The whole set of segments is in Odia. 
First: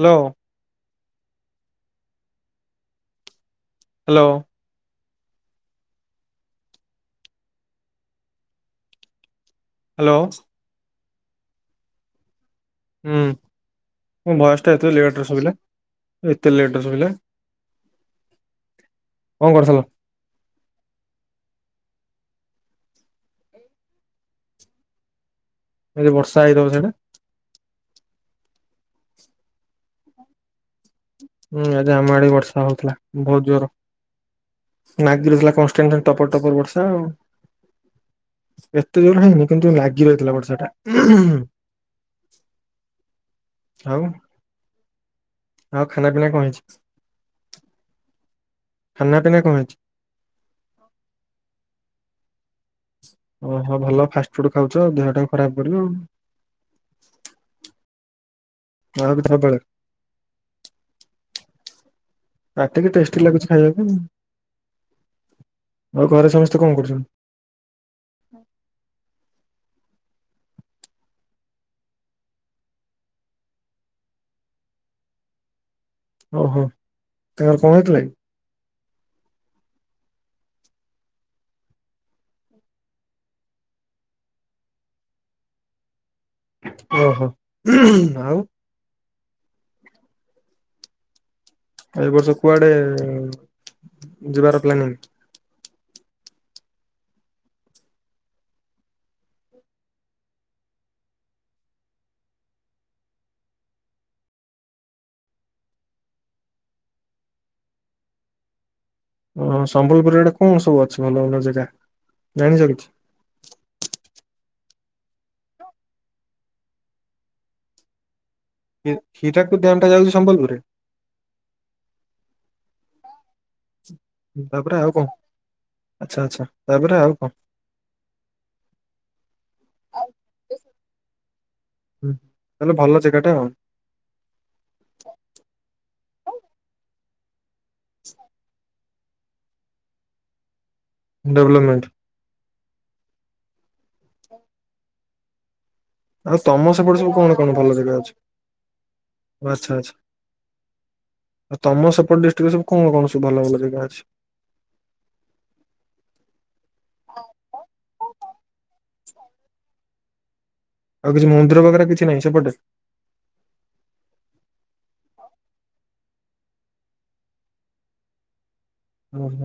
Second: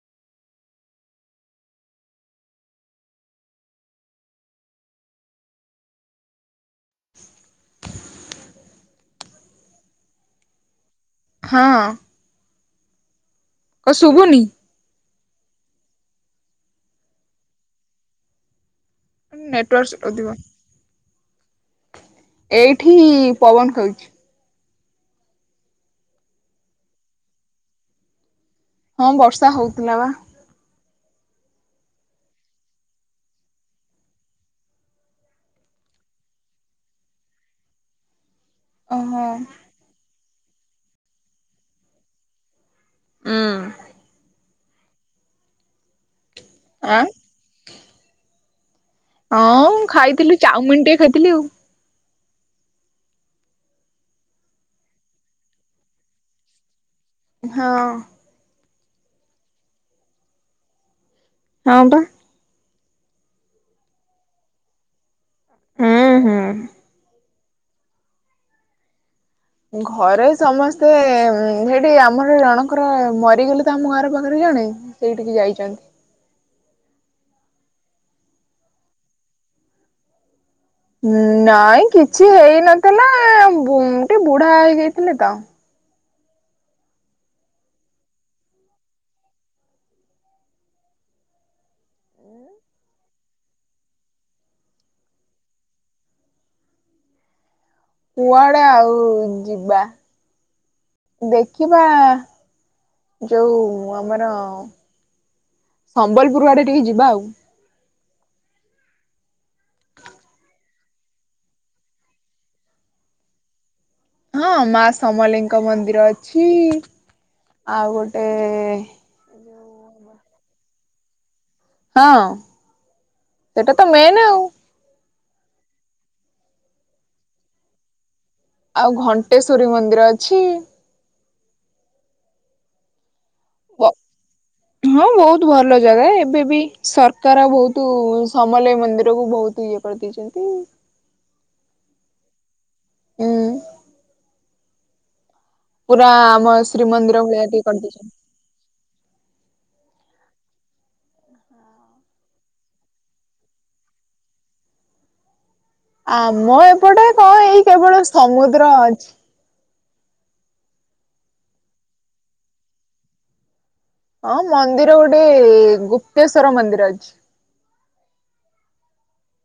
ହ୍ୟାଲୋ। ହ୍ୟାଲୋ। ହ୍ୟାଲୋ। ହଁ। ହୁଁ କ ମୁ ଶୁଭୁନି ବୟସ ଟେ ଏତେ ଲେଟେରେ ଶୋଇଲେ ଏତେ ଲେଟରେ ଶୁଭିଲେ। କଣ କରୁଥିଲ ନେଟେୱାର୍ [unintelligible] ଏଇଠି ପବନ ଖାଉଛି। କାଲି ବର୍ଷା ହେଇଥିବ ସେଆଡେ। ହଁ ବର୍ଷା ହଉଥିଲା ବା। ହୁଁ ଆଜି ଆମ ଆଡେ ବର୍ଷା ହଉଥିଲା ବହୁତ୍ ଜୋର। ନାଗି ରହୁଥିଲା କଷ୍ଟିଙ୍ଗ୍ ରେ ଟପର ଟପର ବର୍ଷା ଆଉ। ଏତେ ଜୋର ଓହୋ ହେଇନି କିନ୍ତୁ ଲାଗି ରହିଥିଲା ବର୍ଷାଟା। ଉଁ ଆଉ। ଆଉ ଖାନା ପିନା କଣ ହେଇଛି। ଆଁ। ଖାନା ପିନା ହଁ କଣ ହେଇଛି ମୁଁ ଖାଇଥିଲି ଚାଉମିନ୍‌ ଟିକେ ଖାଇଥିଲି ଆଉ। ଓହୋ ଭଲ ଫାଷ୍ଟଫୁଡ୍‌ ଖାଉଛ ଦେହ ଟାକୁ ଖରାପ୍ କରିବ ଆଉ। ହଁ। ଯାହା ବି ସବ୍ ବେଳେ। ହଁ ବା। ପାଟିକି ଟେଷ୍ଟେ ଲାଗୁଛି ଖାଇବାକୁ ଆଉ ହୁଁ ଘରେ ସମସ୍ତେ ହୁଁ କଣ କରୁଛନ୍ତି। ଘରେ ସମସ୍ତେ ସେଇଠି ଆମର ଜଣଙ୍କର ମରିଗଲେ ତ ଆମ ଘର ପାଖରେ ଜଣେ। ସେଇଠିକି ଯାଇଚନ୍ତି। ଓହୋ ତାଙ୍କର କଣ ହେଇଥିଲା କି। ନାଇଁ କିଛି ହେଇନଥିଲା ବୁ ଟିକେ ବୁଢା ହେଇ ଯାଇଥିଲେ ତ। ଓହୋ ଆଉ। ଏ ବର୍ଷ କୁଆଡେ ଯିବାର ପ୍ଲାନିଂ। କୁଆଡେ ଆଉ ଯିବା। ଦେଖିବା ଯୋଉ ଆମର ସମ୍ବଲପୁର ଆଡେ ଟିକେ ଯିବା ଆଉ। ଓ ସମ୍ବଲପୁର ଆଡେ କଣ ସବୁ ଅଛି ଭଲ ଭଲ ଜାଗା ଜାଣିଚ କିିଛି। ହଁ ମା ସମଲିଙ୍କ ମନ୍ଦିର ଅଛି ଆଉ ଗୋଟେ ହିରାକୁଦ୍ ଡ୍ୟାମ୍ ଟା ଯାଉଚି ସମ୍ବଲପୁରରେ। ହଁ ସେଟା ତ ମେନ୍ ଆଉ। ତାପରେ ଆଉ କଣ? ଆଚ୍ଛା ଆଚ୍ଛା ତାପରେ ଆଉ କଣ? ଆଉ ଘଣ୍ଟେଶ୍ଵରୀ ମନ୍ଦିର ଅଛି। ହୁଁ ତାଲେ ଭଲ ଜେଗାଟା ଆଉ। ହଁ ବହୁତ୍ ଭଲ ଜାଗା ଏବେ ବି ସରକାର ବହୁତ୍ ତୁ ସମଲେଇ ମନ୍ଦିର କୁ ବହୁତ୍ ଇଏ କରିଦେଇଚନ୍ତି। ଡେଭଲପମେଣ୍ଟ। ଉଁ ପୁରା ଆଉ ଆମ ତମ ସେପଟେ ସବୁ ଶ୍ରୀମନ୍ଦିର କଣ ଭଳିଆ କଣ ଟିକେ ଭଲ ଜାଗା ଅଛି କରିଦେଇଛନ୍ତି। ଆଚ୍ଛା ଆଛା। ଆ ତମ ସେପଟେ ଡିଷ୍ଟ୍ରିକ୍ ରେ ସବୁ କଣ କଣ ସବୁ ଭଲ ଭଲ ଜେଗା ଅଛି। ଆମ ଏପଟେ କଣ ଏଇ କେବଳ ସମୁଦ୍ର ଅଛି। ଆଉ କିଛି ମନ୍ଦିର ବଗରେ କିଛି ନାହିଁ ସେପଟେ। ହଁ ମନ୍ଦିର ଗୋଟେ ଗୁପ୍ତେଶ୍ଵର ମନ୍ଦିର ଅଛି। ଓହୋ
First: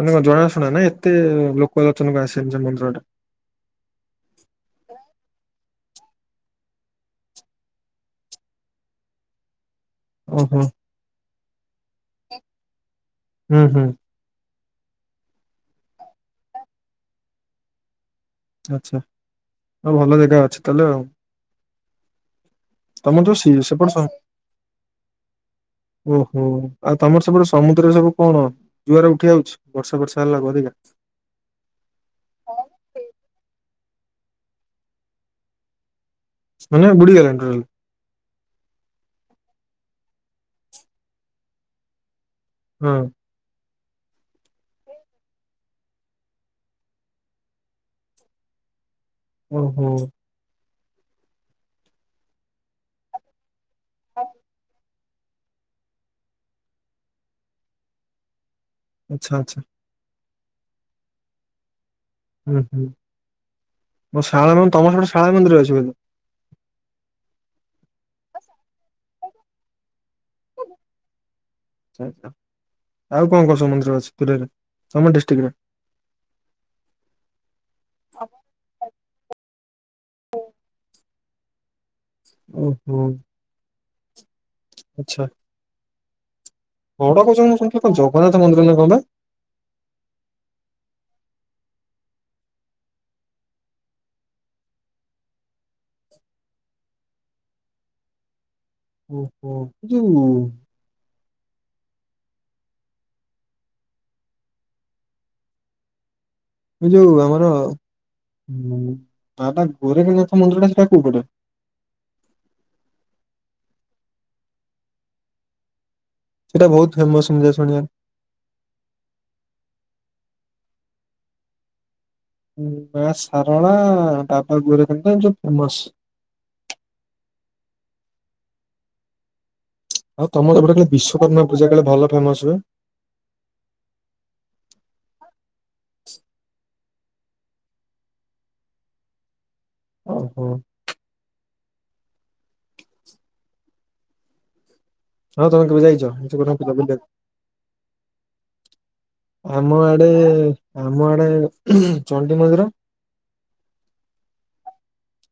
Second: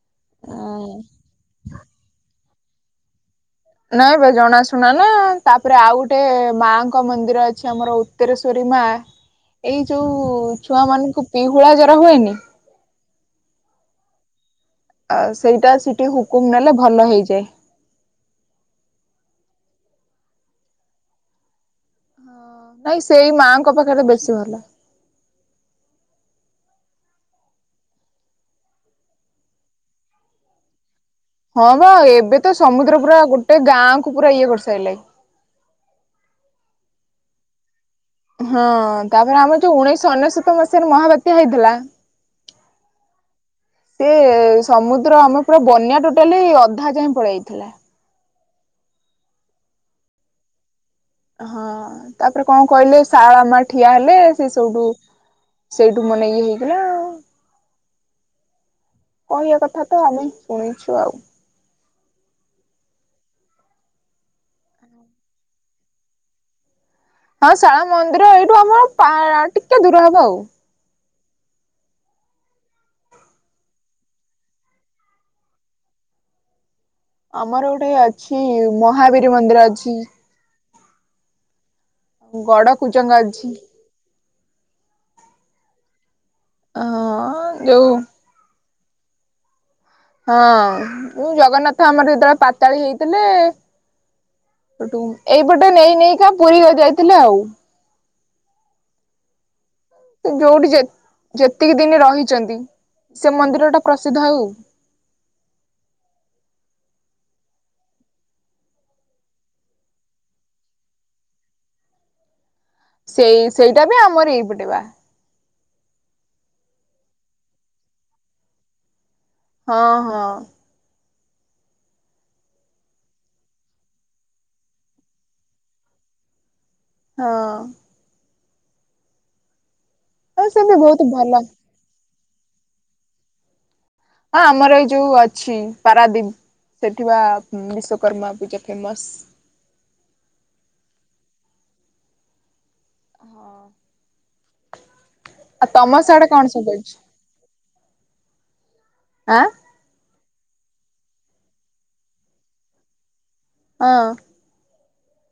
ମାନେ କଣ ଜଣାଶୁଣା ନା ଏତେ ଲୋକ ଲୋଚନକୁ ଆସିନି ସେ ମନ୍ଦିର ଟା। ନାଇଁବେ ଜଣା ଶୁଣା ନା ତାପରେ ଆଉ ଗୋଟେ ମାଙ୍କ ମନ୍ଦିର ଅଛି ଆମର ଉତ୍ତରେଶ୍ଵରୀ ମା। ହ ଏଇ ଯୋଉ ଛୁଆ ମାନଙ୍କୁ ପିହୁଳା ଜର ହୁଏନି। ହୁଁ ହୁଁ। ଆଉ ସେଇଟା ସିଟି ହୁକୁମ ନେଲେ ଭଲ ହେଇଯାଏ। ଆଚ୍ଛା ଆଉ ଭଲ ଜାଗା ଅଛି ତାହେଲେ ଆଉ। ନାଇଁ ସେଇ ମାଆଙ୍କ ପାଖରେ ବେଶୀ ଭଲ। ଓ ହୋ ଆଉ ତମର ସେପଟେ ସମୁଦ୍ରରେ ସବୁ କଣ ଜୁଆର ଉଠି ଆଉଛି ବର୍ଷା ଫର୍ଷା ହେଲାରୁ ଅଧିକା? ହଁ ବା ଏବେ ତ ସମୁଦ୍ର ପୁରା ଗୋଟେ ଗାଁ କୁ ପୁରା ଇଏ କରସାଇଲାଇ। ମାନେ ବୁଡିଗଲାଣି ଟୋଟାଲ? ହଁ ତାପରେ ଆମର ଯୋଉ ଉଣେଇଶ ଅନେଶୋତ ମସିହାରେ ମହାବାତ୍ୟା ହେଇଥିଲା। ହଁ। ସିଏ ସମୁଦ୍ର ଆମ ପୁରା ବନ୍ୟା ଟୋଟାଲି ଅଧା ଯାଏଁ ପଳେଇ ଥିଲା। ଓହୋ। ହଁ ତାପରେ କଣ କହିଲେ ଶାରଳା ମାଆ ଠିଆ ହେଲେ ସେ ସେଉଟୁ ସେଇଠୁ ମାନେ ଇଏ ହେଇଥିଲା ଆଉ। ଆଚ୍ଛା କହିଆ ଆଚ୍ଛା କଥା ତ ଆମେ ଶୁଣିଛୁ ଆଉ। ଉଁ ହୁଁ ଓ ଶାରଳା ମାଆ ତମର ସେପଟେ ଶାରଳା ମନ୍ଦିର ଅଛି ବୋ ହଁ ଶାରଳା ମନ୍ଦିର ଏଇଠୁ ଆମର ପା ଟିକେ ଦୂର ହବ ଆଉ। ଆଚ୍ଛା ଆଚ୍ଛା ଆଉ କଣ କଣ ସବୁ ମନ୍ଦିର ଅଛି [unintelligible] ତମ ଡିଷ୍ଟ୍ରିକ୍ ରେ? ଆମର ଗୋଟେ ଅଛି ମହାବୀର ମନ୍ଦିର ଅଛି। ଗଡ ଓହୋ କୁଜଙ୍ଗ ଅଛି। ଆଚ୍ଛା ଗଡ କୁଜଙ୍ଗ ମୁଁ ହଁ ଶୁଣିଥିଲି ଯୋଉ କଣ ଜଗନ୍ନାଥ ମନ୍ଦିର ନା କଣ ବା? ହଁ ଉ ଜଗନ୍ନାଥ ଆମର ଯେତେବେଳେ ପାତାଳି ହେଇଥିଲେ ଏଇଟୁ ଏଇ ପଟେ ନେଇ ନେଇକା ପୁରୀ ଯାଇଥିଲେ ଆଉ। ଓହୋ ଏ ଯୋଉ ଯୋଉଠି ଯେ ଯେତିକି ଦିନି ରହିଚନ୍ତି ସେ ମନ୍ଦିର ଟା ପ୍ରସିଦ୍ଧ ଆଉ। ଏ ଯୋଉ ଆମର ଉଁ ବାବା ଗୋରେଖନାଥ ମନ୍ଦିର ଟା ସେଇଟା କୋଉପଟେ? ସେଇ ସେଇଟା ବି ଆମର ଏଇପଟେ ବା। ଏଇଟା ବହୁତ ଫେମସ ଶୁଂଜା ଶୁଣିଆ। ହଁ ହଁ। ହୁଁ ହୁଁ ମାଆ ସାରଳା ବାବା ଗୋରେଖନାଥ ଯୋଉ ଫେମସ। ହଁ। ଆଉ ତମ ସେ ବି ସେପଟେ କାଳେ ବହୁତ ଭଲ ବିଶ୍ଵକର୍ମା ପୂଜା କାଳେ ଭଲ ଫେମସ ହୁଏ। ହଁ ଆମର ଏଇ ଯୋଉ ଅଛି ପାରାଦ୍ଵୀପ। ସେଠି ବା ଉଁ ବିଶ୍ଵକର୍ମା ପୂଜା ଫେମସ। ଓହୋ। ହଁ ତମେ ଆଉ କେବେ ଯାଇଛ ତମ ସାଡେ ବିଶ୍ଵକର୍ମା କଣ ପୂଜା ସବୁ ଅଛି? ବୁଲିବାକୁ। ଆଁ ଆମ ଆଡେ ଆମ ଆଡେ ହୁଁ ଚଣ୍ଡି ମନ୍ଦିର। ହଁ।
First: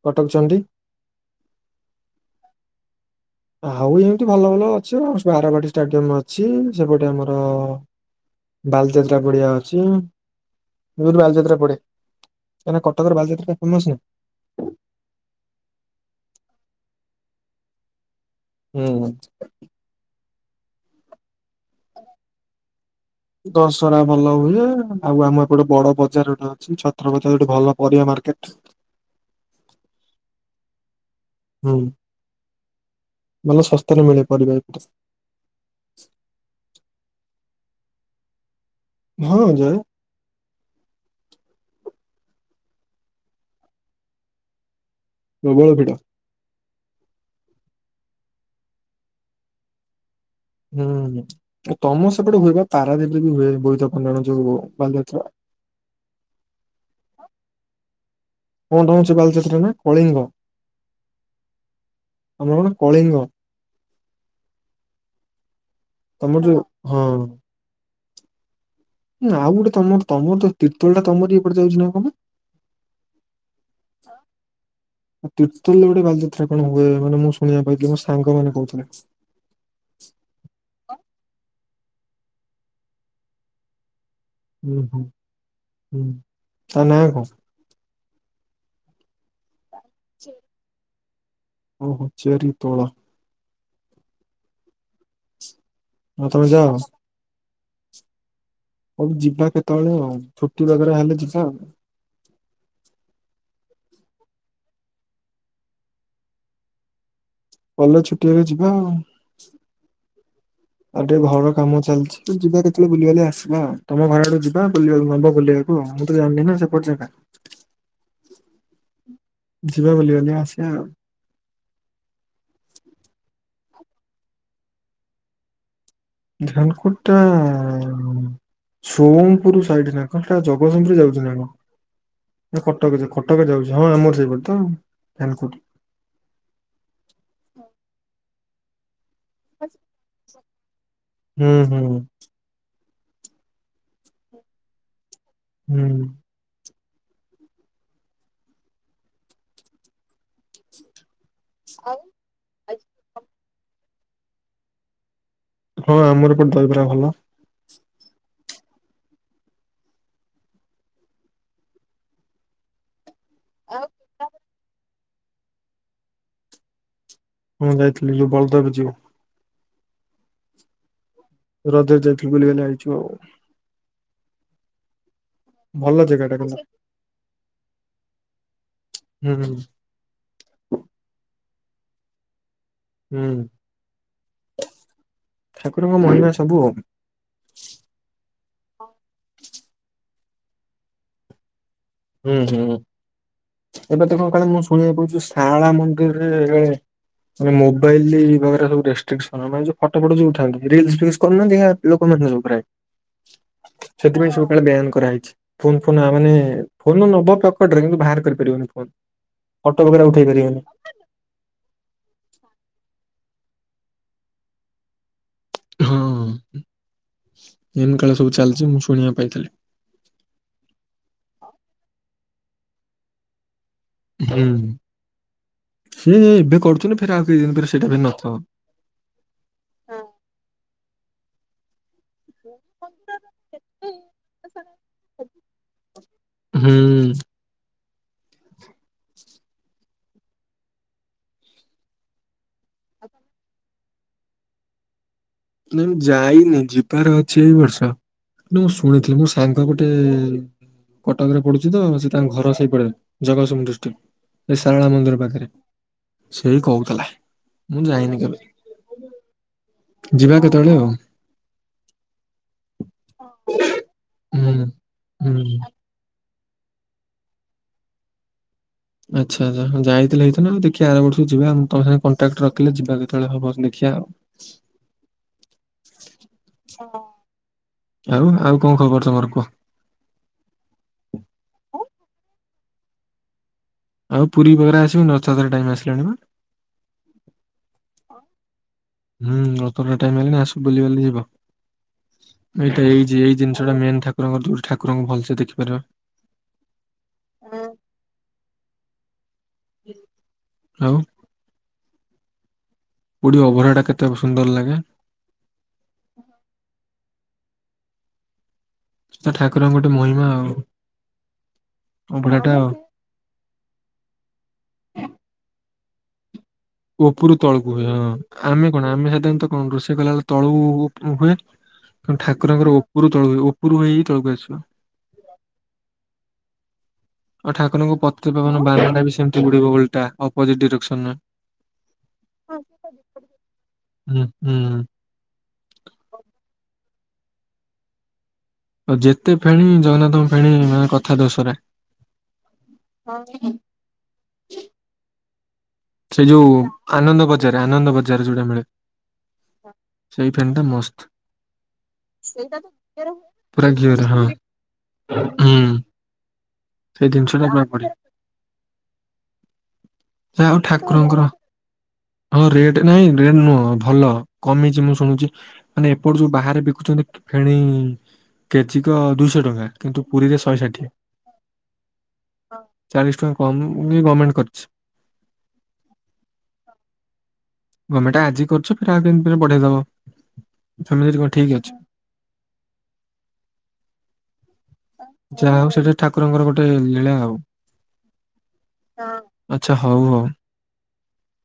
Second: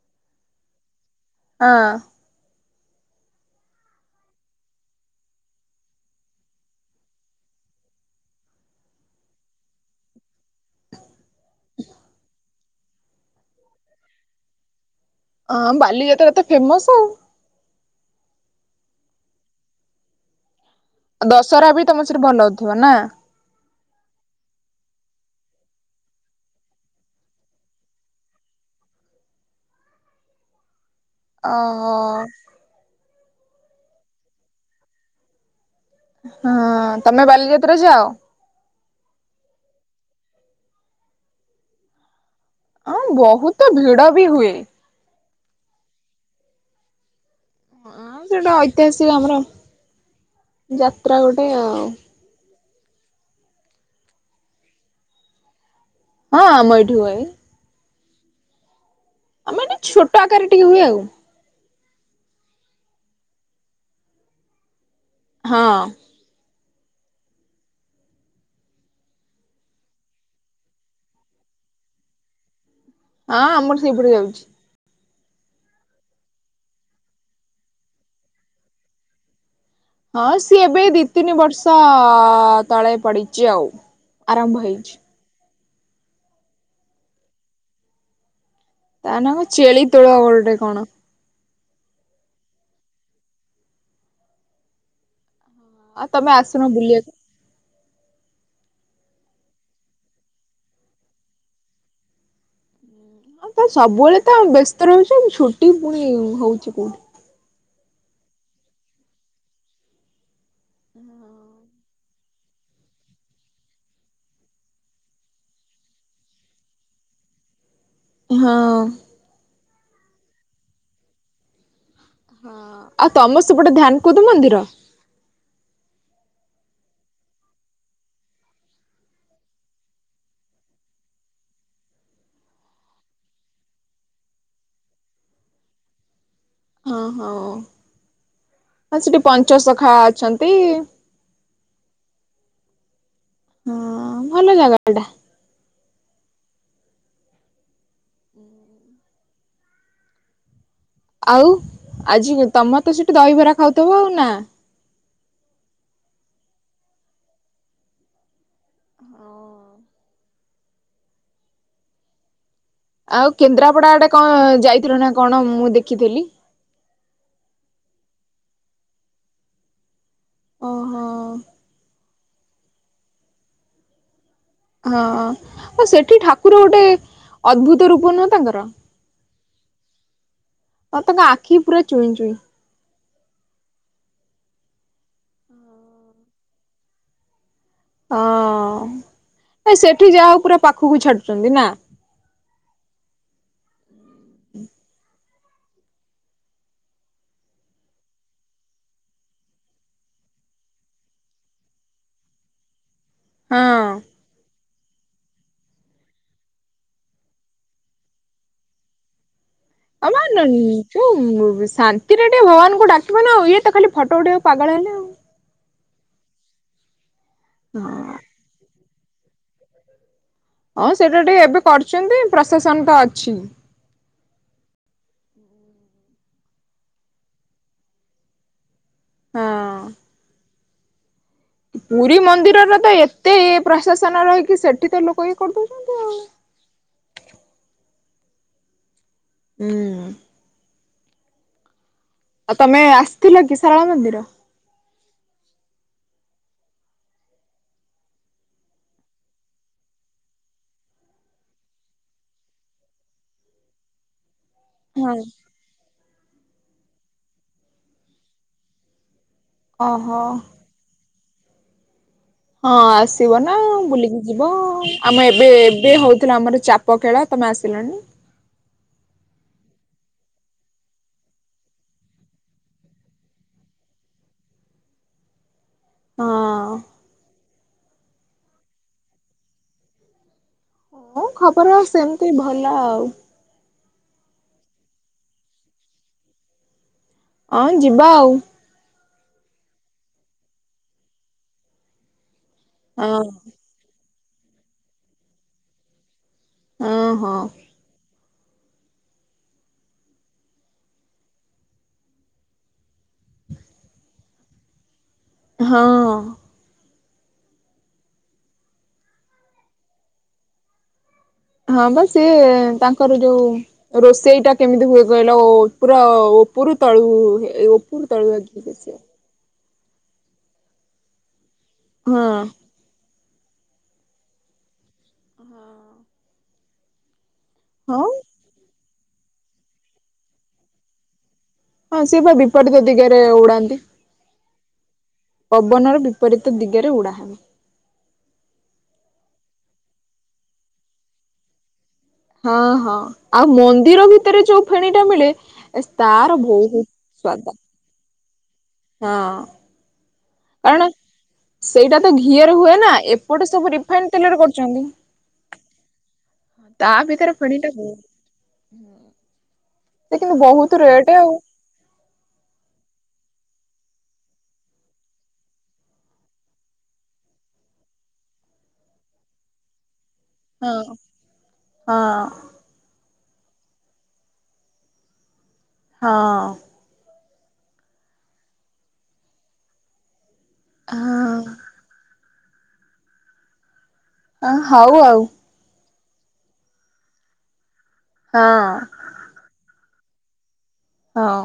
କଟକ ଚଣ୍ଡି। ହଁ। ଆଉ ଏମତି ଭଲ ଭଲ ଅଛି [unintelligible] ବାରବାଟୀ ଷ୍ଟାଡିୟମ ଅଛି ସେପଟେ ଆମର ବାଲିଯାତ୍ରା ପଡିଆ ଅଛି। ଯୋଉଟି ବାଲିଯାତ୍ରା ପଡେ କାଇଁନା କଟକରେ ବାଲିଯାତ୍ରା ଟା ଫେମସ ନା। ହଁ, ବାଲିଯାତ୍ରା ତ ଫେମସ୍ ଆଉ। ହୁଁ। ଦଶହରା ବି ତମ ସେଠି ଭଲ ହଉଥିବ ନା? ଦଶହରା ଭଲ ହୁଏ। ଆଉ ଆମ ଏ ପଟେ ବଡ ବଜାର ଗୋଟେ ଅଛି ଛତ୍ରବଜାର, ଗୋଟେ ଭଲ ପରିବା ମାର୍କେଟ୍। ଅ ହୁଁ ହ। ଭଲ ଶସ୍ତା ରେ ମିଳେ ପରିବା ଏପଟେ। ହଁ, ତମେ ବାଲିଯାତ୍ରା ଯାଅ? ହଁ, ଯାଏ। ଅଁ ବହୁତୁ ଭିଡ ବି ହୁଏ। ପ୍ରବଳ ଭିଡ଼। ହଁ ସେଟା ଐତିହାସିକ ଆମର, ଯାତ୍ରା ଗୋଟେଁ ଆଉ। ଏପଟେ ହୁଏ ବା ପାରଦୀପ୍ ରେ ବି ହୁଏ। ବୋଇତ ବନ୍ଦାଣ ଯୋଉ ବାଲିଯାତ୍ରା। ହଁ, ଆମ ଏଠି ହୁଏଇ। କଣ ତମ ସେ ବାଲିଯାତ୍ରା ଆମେ ନାଁ? ଏଠି ଛୋଟ କଳିଙ୍ଗ! ଆକାରରେ ଟିକେ ହୁଏ ଆଉ। ଆମର ଣା କଳିଙ୍ଗ। ହଁ। ତମର ଯୋଉ ହଁ। ନା, ଆଉ ଗୁଟେ ତମର, ତମର ତ ତିର୍ତୋଲ ଟା ତମରି ଏପଟେ ଯାଉଛି ନା କଣ ବା? ଆଁ ଆମର ସେଇପଟେ ଯାଉଛି। ତିର୍ତୋଲ ରେ ଗୋଟେ ବାଲିଯାତ୍ରା କଣ ହୁଏ? ମାନେ ମୁଁ ଶୁଣିବାକୁ ପାଇଥିଲି। ମୋ ସାଙ୍ଗ ମାନେ କହୁଥିଲେ। ହଁ, ସିଏ ଏବେ ଦି ତିନି ବର୍ଷ ତଳେ ପଡିଚି ଆଉ। ଆରମ୍ଭ ଉଁ ହେଇଛି ହୁଁ, ହୁଁ ତା ନାଁ କଁ? ତା ନା କଁ ଚେଳି ତୋଳ ଗୋଲ୍ ଟେ କଣ? ଓହୋ! ଚେରି ତୋଳ ଆଉ ତମେ ଆସୁନ ବୁଲିଆକୁ। ହଉ ଯିବା କେତେବେଳେ ଆଉ। ଛୁଟି ବଗେରା ହେଲେ ଯିବା ଆଉ। ହଁ ତ ସବୁବେଳେ ତ ବ୍ୟସ୍ତ ରହୁଛ। ଛୁଟି ପୁଣି ହଉଛି କୋଉଠି? କଲେଜ ଛୁଟିହେଲେ ଯିବା ଆଉ। ଆଉ ଟିକେ ଘର କାମ ଚାଲିଚି। ତ ଯିବା କେତେବେଳେ ବୁଲି ବାଲି ଆସିବା ଆଉ। ତମ ଘର ଆଡୁ ଯିବା ବୁିଲିବାକୁ ନବ ବୁଲିବାକୁ ଆଉ। ମୁଁ ତ ଜାଣିନି ନା ସେପଟ ଜାଗା ହଁ। ଯିବା ବୁଲିବାଲି ଆସିଆ ଆଉ। ହଁ ଆଉ ତମ ସେପଟେ ଧ୍ୟାନ କୁଦ୍ ମନ୍ଦିର? ଧ୍ୟାନକୁଦ୍ ଟା ସୋଂପୁର ସାଇଡ୍ ନା କଣ? ହେଟା ଜଗତସିଂହପୁର ଯାଉଛି ନା କଣ? କଟକ ଯା କଟକରେ ଯାଉଛି ହଁ, ଆମର ସେପଟେ ତ ଆଉ ଧ୍ୟାନକୁଟ୍। ହଁ, ହଁ, ଓ ହଁ ସେଠି ପଞ୍ଚସଖା ଅଛନ୍ତି-ଇ। ହୁଁ, ହୁଁ। ହଁ, ଭଲ ଜାଗା ଟା। ହୁଁ। ହୁଁ [inaudible] ଆଉ, ଆଜି ତମ ତ ସେଠି ଦହିବରା ଖାଉଥବ ଆଉ ନା! ହଁ, ଆମର ଏପଟେ ଦହିବରା ଭଲ। ଓ। ଆଉ କେନ୍ଦ୍ରାପଡ଼ା ଆଡେ କଣ ଯାଇଥିଲୁ ନା କଣ ମୁଁ ଦେଖିଥିଲି? ହୁଁ ଯାଇଥିଲି। ଯଉ ବଳଦେବ ଯିଉ। ଓହୋ! ରଜ ରେ ଯାଇଥିଲୁ ବୁଲିବାଲି ଆଇଚୁ ଆଉ। ହଁ ହଁ ଭଲ ସେଠି ଜାଗାଟା କିନ୍ତୁ ଠାକୁର ଗୋଟେ ଅଦ୍ଭୁତ ରୂପ ନୁହଁ ତାଙ୍କର। ହୁଁ। ଆଉ ତାଙ୍କ ଆଖି ବି ପୁରା ଚୁଇଁ ଚୁଇଁ। ହୁଁ ଠାକୁରଙ୍କ ମହିମା ସବୁ ଆଉ। ହଁ ଏ ସେଠି ଯାହା ହଉ ପୁରା ପାଖକୁ ଛାଡୁଛନ୍ତି ନା। ହୁଁ ହୁଁ ଏବେ ତ କଁ କଳେ ମୁଁ ଶୁଣିବାକୁ ପାଉଛି ଶାରଳା ମନ୍ଦିରରେ। ମାନେ ମୋବାଇଲ ବଗେରା ସବୁ ରେଷ୍ଟ୍ରିକସନ ମାନେ ଯୋଉ ଫଟ ଫଟ ଉଠାନ୍ତି ରିଲସ୍ ଫିଲସ୍ କରୁ ନାହାନ୍ତି। ଲୋକମାନ ଯୋଉ ପ୍ରାୟ ହଁ ସେଥିପାଇଁ ସବୁ କାଳେ ବ୍ୟାନ୍ କରା ହେଇଛି ଫୋନ ଫୋନ୍ ଆ ମାନେ। ଫୋନ ନବ ପକେଟ ରେ କିନ୍ତୁ ବାହାର କରି ପାରିବନି ଫୋନ ଫୋଟ ବଗେରା ଉଠେଇ ପାରିବନି। ଇଏ ଉଁ ବି ଶାନ୍ତିରେ ଟିକେ ଭବାନଙ୍କୁ ଡାକିବ ନା ଆଉ ଇଏ ତ ଖାଲି ଫଟୋ ଉଠେଇକୁ ପାଗଳ ହେଲେ ଆଉ। ହଁ ଏମତି ହଁ କାଳେ ସବୁ ଚାଲିଛି ମୁଁ ଶୁଣିବା ପାଇଥିଲି। ହଁ ସେଇଟା ଟିକେ ଏବେ କରୁଛନ୍ତି ପ୍ରଶାସନ ତ ଅଛି। ହୁଁ ସେ ଏ ଏବେ କରୁଛନ୍ତି ଫରେ ଆଉ କେଇ ଦିନ ପରେ ସେଇଟା ବି ନଥିବ। ହଁ। ପୁରୀ ମନ୍ଦିରର ତ ଏତେ ପ୍ରଶାସନ ରହିକି ସେଠି ତ ଲୋକ ଇଏ କରି ଦଉଛନ୍ତି ଆଉ। ହୁଁ। ଉଁ। ଆଉ ତମେ ଆସିଥିଲ କି ଶାରଳା ମନ୍ଦିର। ନାଇଁ ମୁଁ ଯାଇନି ଯିବାର ଅଛି ଏଇ ବର୍ଷ। କିନ୍ତୁ ମୁଁ ଶୁଣିଥିଲି ମୋ ସାଙ୍ଗ ଗୋଟେ। କଟକ ରେ ପଡୁଛି ତ ସେ ତାଙ୍କ ଘର ସେଇ ପଟରେ ଜଗତସିଂହ ପୁର ଡିଷ୍ଟିକ୍। ଏ ଶାରଳା ହଁ ମନ୍ଦିର ପାଖରେ ସେଇ କହୁଥିଲା ମୁଁ ଯାଇନି କେବେ। ଓହୋ। ଯିବା କେତେବେଳେ ଆଉ। ହଁ ଆସିବ ନା ବୁଲିକି ଯିବ ହୁଁ ଆମ ହୁଁ। ଏବେ ଏବେ ହଉଥିଲା ଆମର ଚାପ୍। ପ ଖେଳ ତମେ ଆସିଲନି। ଆଚ୍ଛା ଆଚ୍ଛା ଯାଇଥିଲେ ହେଇଥାନ୍ତା ଦେଖିଆ ଆର ବର୍ଷ କୁ ଯିବା ମୁଁ ତମ ସାଙ୍ଗ କଣ୍ଟାକ୍ଟ ରଖିଲେ ଯିବା କେତେବେଳେ ହବ ଦେଖିବା ଆଉ। ହଁ [inaudible] ଆଉ ଆଉ କଁ ଖବର ତମର କୁହ। ହଁ ଖବର ଆଉ ସେମିତି ଭଲ ଆଉ। ଆଉ ପୁରୀ ବଗେରା ଆସିବନି ରଥ ଯାତ୍ରା ଟାଇମ ଆସିଲାଣି ବା। ହଁ ଯିବା ଆଉ। ହୁଁ ରଥ ଯାତ୍ରା ଟାଇମ୍ ଆଇଲିଣି ଆସ ବୁଲି ବାଲି ଯିବ ଏଇଟା ଏଇ ହଁ ଏଇ ଜିନିଷଟା ମେନ ଠାକୁ ଠାକୁରଙ୍କ ଦୁରି ଠାକୁରଙ୍କୁ ଭଲସେ ଦେଖିପାରିବ। ଅଁ ହଁ। ଆଉ। ପୁରୀ ଯୋଉ ଅଭଡା ଟା କେତେ ସୁନ୍ଦର ଲାଗେ। ହଁ। ସେଟା ଠାକୁରଙ୍କ ଗୋଟେ ମହିମା ଆଉ। ହଁ ବା ସିଏ ଅଭଢାଟା ଆଉ। ତାଙ୍କର ଯୋଉ ରୋଷେଇଟା କେମିତି ହୁଏ କହିଲ ଓ ପୁରା ଓ ଉପରୁ ତଳୁ ଉପରୁ ତଳକୁ ହୁଏ ହଁ ଉପରୁ ତଳୁ ଆମେ ଆଗେ କଣ ଆସେ। ଆମେ ସାଧାରଣତଃ କଣ ରୋଷେଇ କଲାବେଳେ ତଳୁ ଉପ୍ ହୁଏ କିନ୍ତୁ ହଁ ଠାକୁରଙ୍କର ଉପୁ ଉପରୁ ତଳୁ କୁ ଉପରୁ ହେଇ ହେଇ ତଳକୁ ଆସିବ। ହଁ। ଆଉ ଠାକୁରଙ୍କୁ ହଁ ପତିତପା ବନ ବାନାଟା ବି ସେମିତି ଉଡିବ ଓଲଟା ଅପୋଜିଟ ଡିରେକ୍ସନରେ। ହଁ ସିଏ ପା ବିପରୀତ ଦିଗରେ ଉଡାନ୍ତି। ହୁଁ ହୁଁ ପବନର ବିପରୀତ ଦିଗରେ ଉଡା ହବ। ଆଉ ଯେତେ ଫେଣୀ ଜଗନ୍ନାଥଙ୍କ ଫେଣୀ ମାନେ କଥା ଦୋସରା। ହଁ ହଁ ଆଉ ମନ୍ଦିର ଭିତରେ ଯୋଉ ଫେଣୀ ଟା ମିଳେ ସେ ତାର ଯୋଉ ବହୁତ ଆନନ୍ଦ ସ୍ଵାଦ ବଜାର ଆନନ୍ଦ ବଜାରେ ଯୋଉଟା ମିଳେ। ହଁ। ସେଇ ଫେଣୀଟା କାରଣ ମସ୍ତ‌। ସେଇଟା ତ ଘିଅରେ ହୁଏନା, ଏପଟେ ପୁରା ସବୁ ଘିଅରେ ରିଫାଇନ ହଁ ତେଲରେ କରୁଛନ୍ତି। ହୁଁ ତା ସେଇ ଜିନିଷ ଭିତରେ ଟା ପୁରା ଫେଣିଟା [inaudible] ସେ ବଢିଆ। କିନ୍ତୁ ଯାହା ହଉ ବହୁତ ରେଟ ଠାକୁରଙ୍କର ଆଉ। ହଁ ରେଟ୍ ନାଇଁ, ରେଟ ନୁହଁ ଭଲ କମିଛି ମୁଁ ଶୁଣୁଛି। ମାନେ ଏପଟେ ଯୋଉ ବାହାରେ ବିକୁଛନ୍ତି ଫେଣି କେଜିକ ଦୁଇଶହ ଟଙ୍କା। କିନ୍ତୁ ପୁରୀରେ ଶହେ ଷାଠିଏ। ହଁ। ହଁ। ଚାଳିଶ ଟଙ୍କା କମ ବି ଗମେଣ୍ଟ କରିଛି। ହଁ। ଗମେଣ୍ଟ ଆଜି କରୁଛ ଫେର୍ ଆଉ କେଇଦିନ ପରେ ବଢେଇ ଦବ ସେମିତି କିଛି କଣ ଠିକ ଅଛି? ଆ ହଉ ଆଉ। ଯାହା ହଉ ସେଟା ଠାକୁରଙ୍କର ଗୋଟେ ଲୀଳା ଆଉ। ହଁ। ଆଚ୍ଛା ହଉ ହଉ। ହଁ।